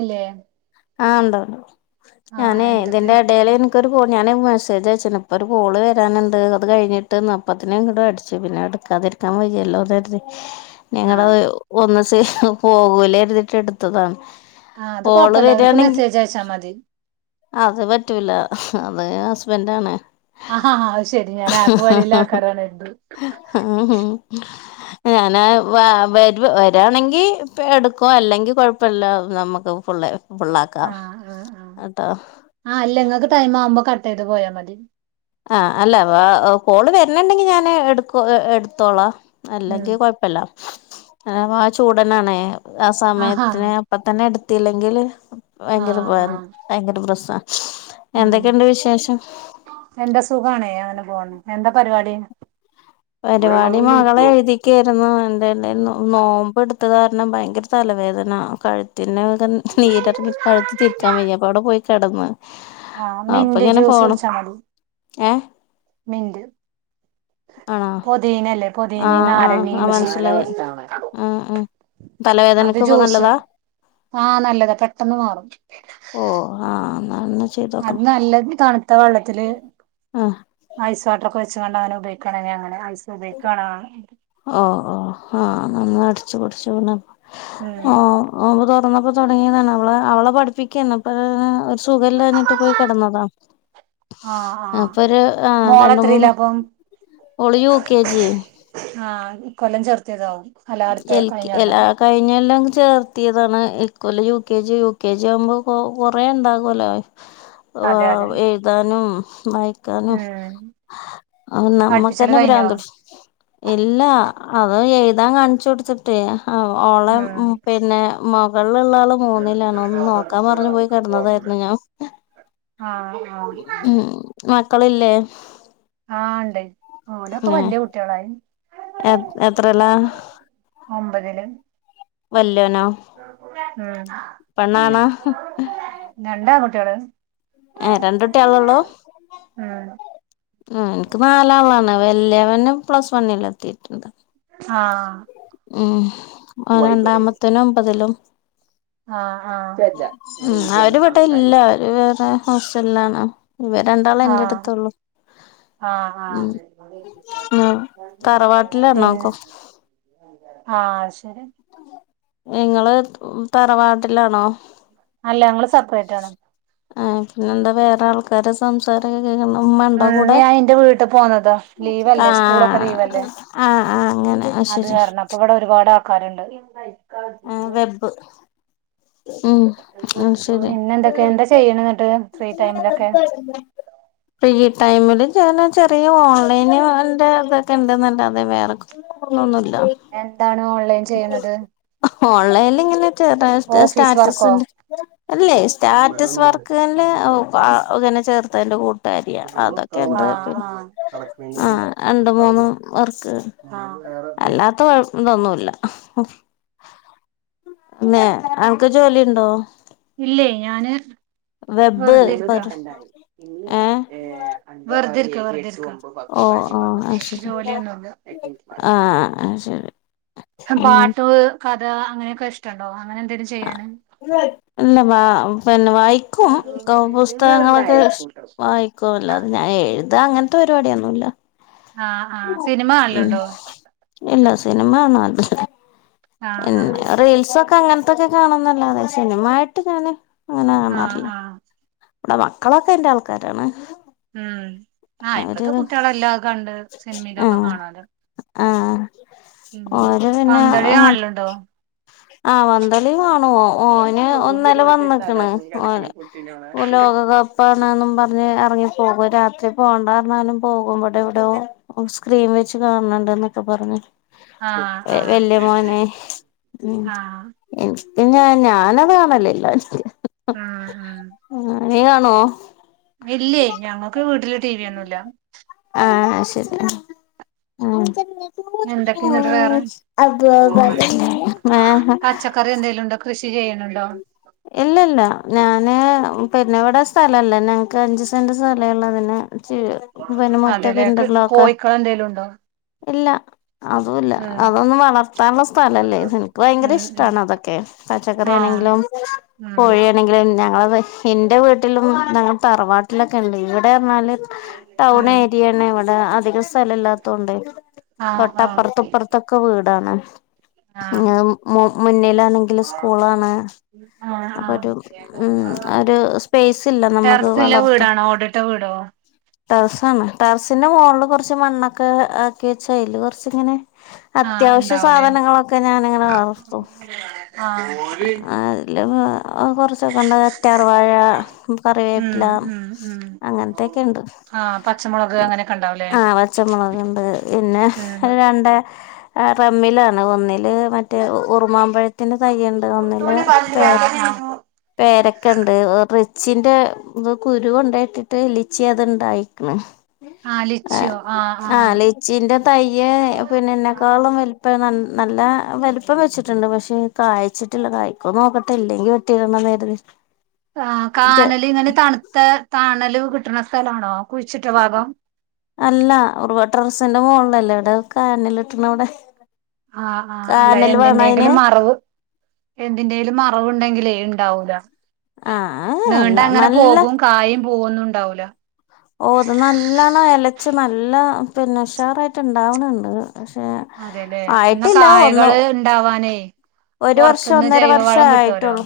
അല്ലേ ആഹ് ഉണ്ടോണ്ട് ആഹ് ഞാന് എന്തൊക്കെ ഇതിന്റെ എടേല് ഇക്ക ഒരു ഞാൻ മെസേജ്യച്ചട്ടണ്ട് ഇപ്പൊ ഒരു കോള് വരാനുണ്ട് അതു കഴിഞ്ഞിട്ട് ഇട്ട് നാൽപ്പത്തിനും ഇങ്ങോടും അടിച്ചു പിന്നെ എടുക്കാതിരിക്കാൻ വയ്യല്ലോ തരുത് ഞങ്ങള ആഹ് ഒന്ന് സ പോകൂല എരുതിട്ട് എടുത്തതാണ് ആഹ് അത് കോള് കുഴപ്പല്ല അവർക്ക് വരാണെങ്കി മെസ്സേജ് അയച്ചാൽ മതി അത് പറ്റൂില്ല അത് ഹസ്ബന്റണ് ആഹാ അത് ശരി ഞൻ ആപ്പ് വഴിയുള്ള ആക്കാരാണ് എന്ന് കരുതി ഉം ഉം ഞനാ വ വരു വരാണെങ്കി എടുക്കും അല്ലെങ്കിൽ കൊഴപ്പില്ല നമ്മുക്ക് പുള്ളെ പുള്ളാക്കാം ആഹ് ആഹ് ആഹ് ആട്ടോ അല്ല ങ്ങൾക്ക് ടൈം ആവ്മ്പോ കട്ട് ചെയ്ത് പോയാൽ മതി ആ അല്ല കോള് വരണണ്ടെങ്കിൽ ഞാന് എടുക്ക എടുത്തോളാം ഉം അല്ലെങ്കിൽ കൊയ പ്പല്ല ആ അപ്പൊ ആ ചൂടനാണേ ആ ആഹാ സമയത്തിന് അപ്പൊത്തന്നെ എടുത്തില്ലെങ്കിൽ ഭയങ്കരം ആഹ് ആഹ് ഭയങ്കരം പ്രശ്നാ. ഉം എന്തൊക്കെയുണ്ട് വിശേഷം? എന്താ സുഖാണേ അങ്ങനെ പോവ്ണ് എന്താ പരിപാടി? പരിപാടി മകളെ എഴുതി ക്കേരുന്നു [unintelligible] നോമ്പ് എടുത്തത് കാരണം ഭയങ്കരം തലവേദന കഴു ത്തിന്റെ അവിടെ നീരിറങ്ങി കഴുത്ത് തിരിക്കാൻ വയ്യ, അപ്പ അവിടെ പോയി കിടന്നാ ആഹ്, മിന്റ് ജ്യൂസ് കുടിച്ചാൽ മതി ഏഹ് മിന്റ്. ആണോ പൊതീനല്ലേ പൊതീനീ ആഹ് ആഹ് ആ നാരങ്ങയും ഇഞ്ചിയും മനസ്സിലായി ആഹ് ആഹ് തലവേദനക്ക് ഒക്കെ നല്ലതാ ആഹ്, നല്ലതാ പെട്ടെന്ന് മാറും. ഓഹ് ആഹ് എന്നാൽ ഇന്ന് അത് നല്ലത് തണുത്ത വെള്ളത്തില് ആഹ് ഐസ് വാട്ടറൊക്കെ വെച്ച്ക്കാണ്ട് അങ്ങനെ ഉപയോഗിക്കാണ് ഇഞ്ഞ് അങ്ങനെ ഐസ് ഉപയോഗിക്ക് ആണ് ഓഹ്, ഓഹ് ആഹ് ഇന്നാ ഒന്ന് അടിച്ച് കുടിച്ചണം, ഉം ഓഹ് നോമ്പ് തുറന്നപ്പോ തൊടങ്ങിയതാണ് അവളെ അവളെ പഠിപ്പിക്കേന്നു ഇപ്പൊ [unintelligible] സുഖല്ലാഞ്ഞിട്ട് പോയി കെടന്നതാ. ആഹ് ആഹ് അപ്പൊരു ആഹ് രണ്ട് മോളെത്രയിലാ മൂന്ന് അപ്പം ഓള് യു കെ ജി. ആഹ്, ഈ കൊല്ലം ചേർത്തിയതാവും അല്ല അടുത്ത എൽക്ക് കഴിഞ്ഞ കൊല്ലം എലാ കഴിഞ്ഞെല്ല അങ്ങ് ചേർത്തിയതാണ്. ഇക്കൊല്ല U K G, U K G ആവുമ്പ കു കുറേണ്ടാകുല്ലോ. അതെ അതെ ആഹ് എഴുതാനും വായി ക്കാനും ഉം അപ്പൊ പഠിപ്പിച്ചല് നമ്മക്കന്നെ കഴിഞ്ഞോ പിരാന്ത്ട്ച്ചും. ഇല്ല അത് എഴുതാൻ കാണിച്ച് കൊടുത്തിട്ടേ ആഹ്, ഓളെ ഉം പിന്നെ മുകൾള്ള ആള് മൂന്നിലാണ് ഒന്ന് നോക്കാൻ പറഞ്ഞ് പോയി കെടന്നതായിരുന്നു ഞാൻ ആഹ്, ആഹ് ഉം മക്കളില്ലേ ആഹ്, ഇണ്ട് ഓലൊക്കെ വലിയ കുട്ടികളായി. എ എത്രലാ? ഒമ്പതില് വല്ല്യോനോ? ആഹ്, ഉം രണ്ട് ആൺ കുട്ടികള്. ഏഹ് രണ്ട് കുട്ടിളൊള്ളൂ? ആഹ് ആഹ്, എനിക്ക് നാലാളാണ്. വലിയവന് പ്ലസ് വണ്ണിൽ എത്തീട്ടുണ്ട്. ആഹ് ഉം ആ രണ്ടാമത്തോന് ഒമ്പതിലും ആഹ് ആഹ് ഉം, അവര് ഇവിടെ ഇല്ല, അവര് വേറെ ഹോസ്റ്റലിലാണ്, ഇവര് രണ്ടാള് ആഹ് എന്റെടുത്തുള്ളൂ. ആഹ്, ആഹ് ആഹ് തറവാട്ടിലാണോ പിന്നെ കൊ ആഹ്, അഹ് ശരി. ഇങ്ങള് തറവാട്ടിലാണോ? അല്ല ഞങ്ങള് സപ്പറേറ്റ് ആണ്. ആ പിന്നെ എന്താ വേറെ ആൾക്കാരസ് സംസാരക്കെ കേക്കുന്നു ഉമ്മണ്ടോ ഉം കൂടെ ഞാൻ എന്റെ വീട്ടിൽ പോന്നതാ ലീവല്ലേ സ്കൂളൊക്കെ ആഹ് ആഹ് ആഹ് അങ്ങനെ ആഹ് ശെരി ണ്ട് അർഞ്ഞു അപ്പ ഇവിടെ ഒരുപാട് ആൾക്കാര്ണ്ട് ആഹ് വെബ് ഉം ഉം ശരി പിന്നെ എന്തൊക്കെ എന്താ ചെയ്യണ എന്നിട്ട് ഫ്രീ ടൈമിലൊക്കെ ഫ്രീ ടൈമില് ഞാന് ചെറിയ ഓൺലൈൻന്റെ തൊക്കെണ്ട്ന്നല്ലാതെ വേറെക്ക ഇപ്പൊന്നൊന്നുംല്ല എന്താണ് ഓൺലൈൻ ചെയ്യുന്നത് ഓൺലൈനിൽ ഇങ്ങനെ ചെറതായിട്ട് ഓഫീസ് വർക്കോ സ്റ്റാറ്റസിന്റെ അല്ലേ സ്റ്റാറ്റസ് വർക്ക്ല്ല ഒ അങ്ങനെ ചേർത്തതിന്റെ കൂ തരിയ അതൊക്കെണ്ട് പിൻ ആഹ് ആഹ് ആഹ് രണ്ട് മൂന്ന് വർക്ക് അഹ് വേറെ അല്ലാത്ത കൊയ് ഇതൊന്നുല്ല മേ അൻക്ക് ജോലിണ്ടോ? ഇല്ലേ ഞാന് വെബ് വെറുതെ ഇരിക്ക ഒരു ഏ വെറുതെരിക്ക വെറുതെരിക്ക ഓഹ് ഓഹ് അഹ് ശരി ആഹ് അഹ് ശരി എഹ് പാട്ട് കഥ അങ്ങനെക്കെ ഇഷ്ടണ്ടോ അങ്ങനെ എന്തെലും ചെയ്യാന് ഇല്ല വ പിന്നെ വായിക്കും പുസ്തകങ്ങളൊക്കെ വായി ക്കു ല്ലാതെ ഞാൻ എഴുത അങ്ങൻത്തെ പരിപാട്യൊന്നുല്ല ആഹ് ആഹ് സിനിമ കാണൽ ഉണ്ടോ ഇല്ല സിനിമ ഒന്നും കണ്ടില്ല ആഹ് ആഹ് റീൽസൊക്കെ അങ്ങൻത്തൊക്കെ കാണുംന്നല്ലാതെ സിനിമായിട്ട് ഞാന് ആഹ് ആഹ് ഇവടെ മക്കളൊക്കെ അയ്ന്റെ ആൾക്കാരാണ് ഉം ആഹ് അവര് ഇപ്പത്തെ കുട്ടികളെല്ലാം അഹ് കണ്ട് സിനിമയിലൊക്കെ ആഹ് കാണാല് ആഹ് ഓരോ പന്തളി പിന്നെങ്ങൻ കാണലുണ്ടോ ആഹ് വന്തളി വാണൂ ഓന് ഒന്നല് വന്നിക്ണ് ഓ ഓ ലോകകപ്പാണ്ന്നും പർ ഞ് ഇറങ്ങിപ്പോകും രാത്രി പോണ്ടാർഞാലും പോകും ഇവിടെവ്ടോ സ്ക്രീൻ വെച്ച് കാൺണ് ണ്ട് ന്നൊക്കെ പറഞ് ആഹ് വല്യ ആഹ് മോനെ ഉം ആഹ് പിന്നെ ഞാനത് കാണല് ല്ലാ നിക്ക് ഉം ഉം നീ കാണോ ഇല്ലേ ഞങ്ങക്ക് വീട്ടില് ടി വി ഒന്നുല്ല ആഹ് ശരി ഉം എന്തൊക്കന്നട്ട് വേറെ ഏഹ് പച്ചക്കറി എന്തേലുണ്ട കൃഷി ചെയ്യണണ്ടോ ഇല്ലല്ല ഞാന് പിന്നെ ഇവിടെ സ്ഥലല്ലേ ഞങ്ങക്ക് അഞ്ചു സെന്റ് സ്ഥലള്ളതന്നെ ച്ച് പിന്നെ മുറ്റംക്കെ അതെല്ലേ ഇന്റർലോക്ക കോഴിക്കള് എന്തേലും ഉണ്ടോ ഇല്ലാ അതുംല്ല ഉം അതൊന്നും വളർത്താനുള്ള സ്ഥലല്ലേ ഇൻക്ക് ഭയങ്കര ഉം ഉം ഇഷ്ടാണ് അതൊക്കെ പച്ചക്കറി ആഹ് ആണെങ്കിലും ഉം കോഴിയണെങ്കിലും ഞങ്ങളത് ഇന്റെ വീട്ടിലും ഞങ്ങളെ തറവാട്ടിലൊക്കെണ്ട് ഇവിടെ അർഞ്ഞാല് ടൗൺ ഉം ഏരിയാണ് ഇവിടെ അധികം സ്ഥലം ഇല്ലാത്തോണ്ട് ആഹ് ആഹ് തൊട്ടപ്പുറത്തുപ്പറ ത്തൊക്കെ വീടാണ് ആഹ് മു മു മുന്നിലാണെങ്കില് സ്കൂളാണ് ആഹ് ആഹ് അപ്പൊരു ഉം ഒരു സ്പേസ് ഇല്ല നമുക്ക് വളർത്ത റ്റ വീടാേ ടെറസാണ് ടെറസ്ന്റെ മാേൾല് കാെർച്ച് മണ്ണൊക്കെ ആക്കി വെച്ച് അയ്ല് കൊർച്ച്ങ്ങെനെ ആഹ് അത്യാവശ്യ ഉണ്ടാവൂലേ സാധനങ്ങളൊക്കെ ഞാനിങ്ങെനെ വളർത്തും ആഹ് ല് കൊർച്ചൊക്കെ ഉണ്ട് കറ്റാർവാഴാ ഉം കറിവേപ്പ്ലാ ഉം ഉം അങ്ങെൻത്തെക്കെണ്ട് ആഹ് പച്ചമുളക് അങ്ങനെയൊക്കെ ഉണ്ടാവൂലേ ആഹ് പച്ചമൊളക്ണ്ട് പിന്നെ ഉം രണ്ട് ആഹ് റമ്മിലാണ് ഒന്നില് മറ്റേ ഉറുമാമ്പഴത്തിന്റെ തയ്യ്ണ്ട് ഒന്നില് ആഹ് പേര് ആഹ് പേരക്കണ്ട് റിച്ചിന്റെ ത് കുരു കൊണ്ടോയ്ട്ട്ട്ട് ലിച്ചി അത്ണ്ടായ്ക്ക്ണ് ആഹ് ലിച്ചിന്റെ തയ്യ് പിന്നെ ഇന്നെക്കാളും വൽ ഇപ്പ ന നല്ല വല്‌പ്പം വെച്ചിട്ട്ണ്ട് പക്ഷെ കായ്ച്ച്ട്ട്ല്ല കായ്ക്കോ നോക്ക അല്ലെങ്കി [unintelligible] ആഹ് കാനല് ഇങ്ങെനെ തണ്ത്തെ താണല് കിട്ട്ണ സ്ഥലാണോ കുഴിച്ച്ട്ട ഭാഗം അല്ലാ ഉറവ ടെറസ്ന്റെ മാേൾലല്ലേ എവ്ടെ കാനല്ട്ട്ണവ്ടെ ആഹ് ആഹ് അല്ല അയിന് എന്തിന്റേങ്കിലും മറവ് എന്തിന്റേലും മറവ്ണ്ടെങ്കിലേ ഇണ്ടാവൂല ആ അല്ല നീണ്ട് അങ്ങനെ നല്ല പോകും കായേം പൂവൊന്നുംണ്ടാവൂലാ ഓഹ് ത് നല്ലണ എലെച്ച് നല്ല പിന്നെ ഉഷാറായ്ട്ട് ഇണ്ടാവ്ണ്‌ണ്ട് പക്ഷേ ആയിട്ടില്ലാ ഒന്നു ണ്ടാവാനേ ഒരു വർഷം ഒന്നര വർഷാേ ആയിട്ടാെള്ളൂ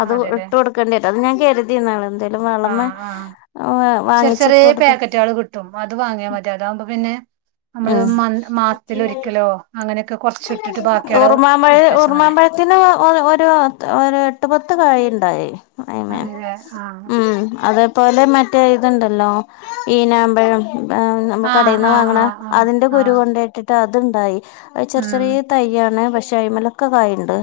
അതു അതെല്ലേ ഇട്ട് കൊട്ക്കെണ്ട്യെരും അത് ഞാൻ കെര് തിന്നാണ് എന്തേലും വളമെ ആഹ് ആഹ് വ വാങ്ങിച്ച് ഇട്ട് കൊട്ത്താ ട്ടും അത് വാങ്ങ്യാ മതി അതാവുമ്പം പിന്നെ നമ്മെള് ഉം മ മാസ്ത്തിലൊരിക്കലോ അങ്ങെനെയൊക്കെ കാെർച്ച്ട്ട്ട്ട് ബാക്ക്യാള് ഇട്ത്തെച്ചാ മതി ത്തിന് ഒ ഒരു ത് ഒര് എട്ട് പത്ത് കായിണ്ടായി അയ്മെ അതെല്ലേ ആഹ് ഉം അതെ പോലെ മറ്റേ ഇത്ണ്ടല്ലോ ഈനാമ്പഴം ഏഹ് നമ്മ ആഹ് കടേന്ന് ആഹ് വാങ്ങ്ണേ ആഹ് ആഹ് അതിന്റെ കുരു ആഹ് കൊണ്ടേയ്ട്ട് ത്തത്ണ്ടായി അത് ചെറ് ഉം ചെറ്യേ തയ്യാണ് പക്ഷെ അയ്മലൊക്കെ കായിണ്ട്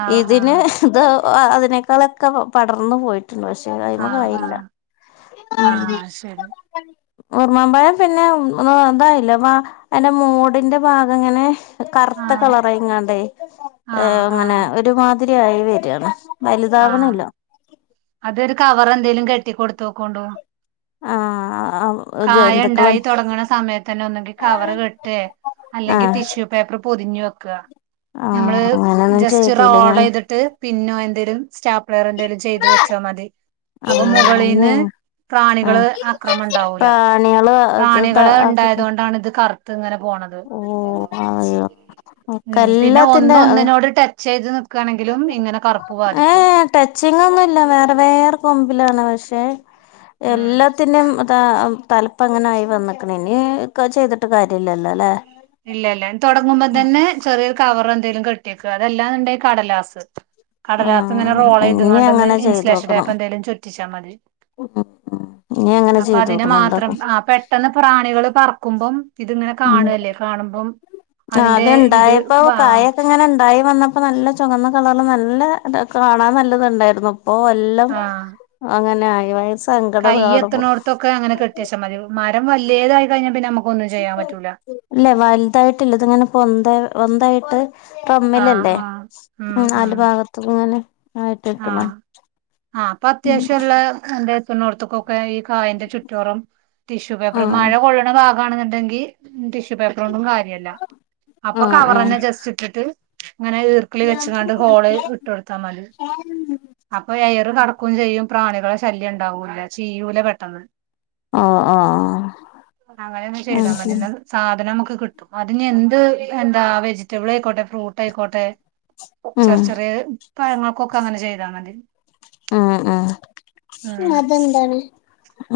ആഹ് ഇതിന് ആഹ് ത് അ അതിനേക്കാളൊക്കെ പ പടർന്ന് പോയി പക്ഷെ അത അയ്മെ ആഹ് കായില്ല ആഹ് ഊം ആഹ് ശരി ഉർമ്മാംപഴം പിന്നെ തായില്ല വാ അയ്ന്റെ മൂട്ന്റെ ഭാഗംങ്ങെനെ കർത്ത ആഹ് കളറായ്ങ്ങാണ്ടെ ആഹ് ഇങ്ങെനെ ആഹ് ഒരുമാതിരി ആയി വെരാണ് ആഹ് വല്താവണ്ല്ലാ അതൊരു കവറെന്തേലും കെട്ടി കൊട്ത്താേക്കോണ്ടൂ ആഹ് ജന്തുക്കള് കായണ്ടായി താെടങ്ങ്ണ സമയത്തെന്നെ ഒന്നെങ്കി കവറ് കെട്ടേ അല്ലെങ്കി ആഹ് ടിഷ്യൂ പേപ്പെറ് പൊതിഞ്ഞ് വെക്കാ ഞമ്മെള് ആഹ് അങ്ങനൊന്നും ജസ്റ്റ് ചെയ്തില്ല ഞാൻ റോളെയ്ത്ട്ട് പിന്നോ എന്തേലും സ്റ്റാപ്പ്ളെയറോ എന്തേലും ച്ചാ മതി അപ്പൊ മുകളീന്ന് അങ്ങനെയ പ്രാണികെള് ആഹ് ആക്രമണ്ടാവൂലാ പ്രാണികള് പ്രാണികെള് ആക്കിട്ട് ഇണ്ടായതോണ്ടാണ്ത് കറ് ത്ത്ങ്ങെനെ പോണത് ഓഹ് അയ്യോ ഒക്കെ ഉം പിന്നെ ഒന്ന് എല്ലാത്തിന്റെ ഒന്ന്നോട് ടെ ച്ചെയ്ത് നിക്കാണെങ്കിലും ഇങ്ങെനെ കറുപ്പ് ബാധിക്കും ടെച്ചിങ്ങാന്നുല്ല വേറെ വേറെ കൊമ്പിലാണ് പക്ഷേ ഉം എല്ലാത്തിനും തലപ്പ അങ്ങനെ ആ വന്നിക്കണ ഇനി ചെയ്തിട്ട് കാര്യല്ലല്ലോ അല്ലേ ഇല്ല ഇല്ല തുടങ്ങുമ്പോ തന്നെ ചെറിയരു കവർ എന്തെങ്കിലും കെട്ടിയേക്കും അതെല്ലാന്നുണ്ടായി കടലാസ് കടലാസ് ഇങ്ങനെ ഉം റോൾ ചെയ്ത ഇനി കൊണ്ടന്ന് അങ്ങനെ ചെയ്ത് നോക്കണം ഇൻസലേഷൻടപ്പ എന്തെലും ചൊറ്റിച്ചാൽ മതി ഉം ഉം ഇനി അങ്ങനെ അപ്പൊ ചെയ്ത് അതിനെ നോക്കണം മാത്രം എന്താക്കും ആഹ് പേ പെട്ടെന്ന് പ്രാണികള് പറക്കുമ്പം ഇതിങ്ങനെ ഉം കാണുവല്ലേ കാണുമ്പം അതിന്റെ ഇത് അത്ണ്ടായപ്പോ ആ കായക്കെങ്ങനെ ഉണ്ടായി വന്നപ്പോ നല്ല ചുവന്ന കളർ നല്ല കാണാൻ നല്ലത് ഉണ്ടായിരുന്നു അപ്പൊ എല്ലാം ആ അങ്ങനെ ആയി വയ സങ്കടം കാണുമ്പോ ഒക്കെ അങ്ങനെ കട്ടാച്ചൽ മതി മരം വലതായി കഴിഞ്ഞൽ പിന്നെ നമുകോന്നും ചെയ്യാൻ പറ്റൂല്ല ഇല്ലേ വലുതായിട്ടില്ല ഇത്ങ്ങനെ പൊന്ത പൊന്ത യിട്ട് ആ മ്മിലല്ലേ ആ ഉം നല് ഭാഗത്ത ഇങ്ങനെ ആയിട്ട് നിക്കണോ ആഹ് ആഹ് അപ്പൊ അത്യാവശ്യംള്ള എന്റെ എത്തണോർത്തക്കൊക്കെ ഈ കായന്റെ ചുറ്റോറം ടിഷ്യൂ പേപ്പർ ആഹ് മഴ കൊള്ളണ ഭാഗമാണെന്നുണ്ടെങ്കിൽ ടിഷ്യൂ പേപ്പറൊണ്ടും കാര്യല്ല അപ്പൊ ആഹ് ആഹ് കവർന്നെ ജസ്റ്റ് ഇട്ടിട്ട് അങ്ങനെർ കക്കളി വെച്ചച്ച് കണ്ട് ഹോള് ഇട്ട് കൊടുത്താൽ മതി അപ്പൊ എയറ് കടക്കുകയും ചെയ്യും പ്രാണികളെ ശല്യം ഉണ്ടാവൂല്ല ചീയൂല പെട്ടത് ആഹ് ആഹ് ഉം സാധനമക്ക് കിട്ടും അതി എന്ത് എന്താ വെജിറ്റബിൾ ആയിക്കോട്ടെ ഫ്രൂട്ട് ആയിക്കോട്ടെ ഉം ചെറിയ ചെറിയ പഴങ്ങൾക്കൊക്കെ അങ്ങനെ ചെയ്താന്നതി അഹ് അഹ് അതെന്താണ്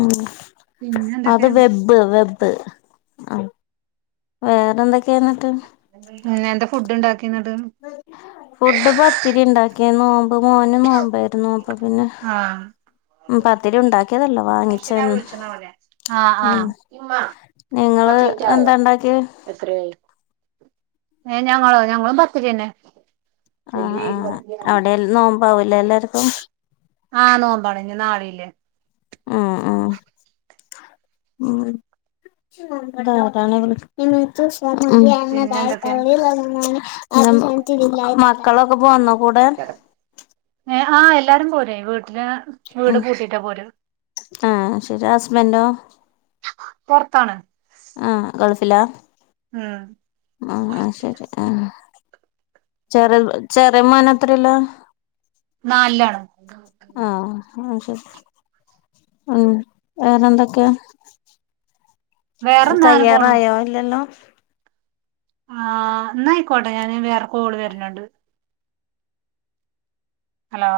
ഉം പിന്നെ എന്തൊക്കെ അത് വെബ് വെബ് ആഹ് വേറെന്തൊക്കെയ എന്നിട്ട് എന്താ ഫുഡ് ഉണ്ടാക്കിത് ഫുഡ് പത്തിരി ഉണ്ടാക്കി നോമ്പ് മോന് നോമ്പായിരുന്നു ന അത് പിന്നെ ആഹ് ഉം പത്തിരി ഉണ്ടാക്കിയതല്ലോ വാങ്ങിച്ച ആഹ് ആഹ് നിങ്ങള് എന്താ ഉണ്ടാക്കി എത്ര ആയ് ഏയ് ഞങ്ങളോ ഞങ്ങളും പത്തിരി തന്നെ ആഹ് ആഹ് അവിടെ നോമ്പാവൂല എല്ലാർക്കും ആഹ് നോമ്പണ ഇ നാളീല്ലേ അഹ് അഹ് ഉം അതാ [unintelligible] [unintelligible] ഉം പിന്നെ എന്തൊക്കെ [unintelligible] മക്കളൊക്കെ പോന്നൊ കൂടെ? ഏഹ് ആഹ് എല്ലാരും പോരെ വീട്ട്ലാ ഉം ആഹ് ശെരി ഹസ്ബന്റോ? പൊർത്താണ് ആഹ് ഗൾഫിലാ? ഉം ആഹ് അഹ് ശെരി ആഹ് ചെറ ചെറ്യമേനെത്രല്ല ന്നാലിലണ് [unintelligible] ആഹ് അഹ്ശെരി ഉം വേറെന്തൊക്കെ? വേറെന്നാങ്ങനെ പോണു കയ്യാറായോ ഇല്ലല്ലോ? ആഹ് ന്നായിക്കോട്ടെ ഞാന് വേറെ കോള് വെര്നിണ്ട് ഹലോ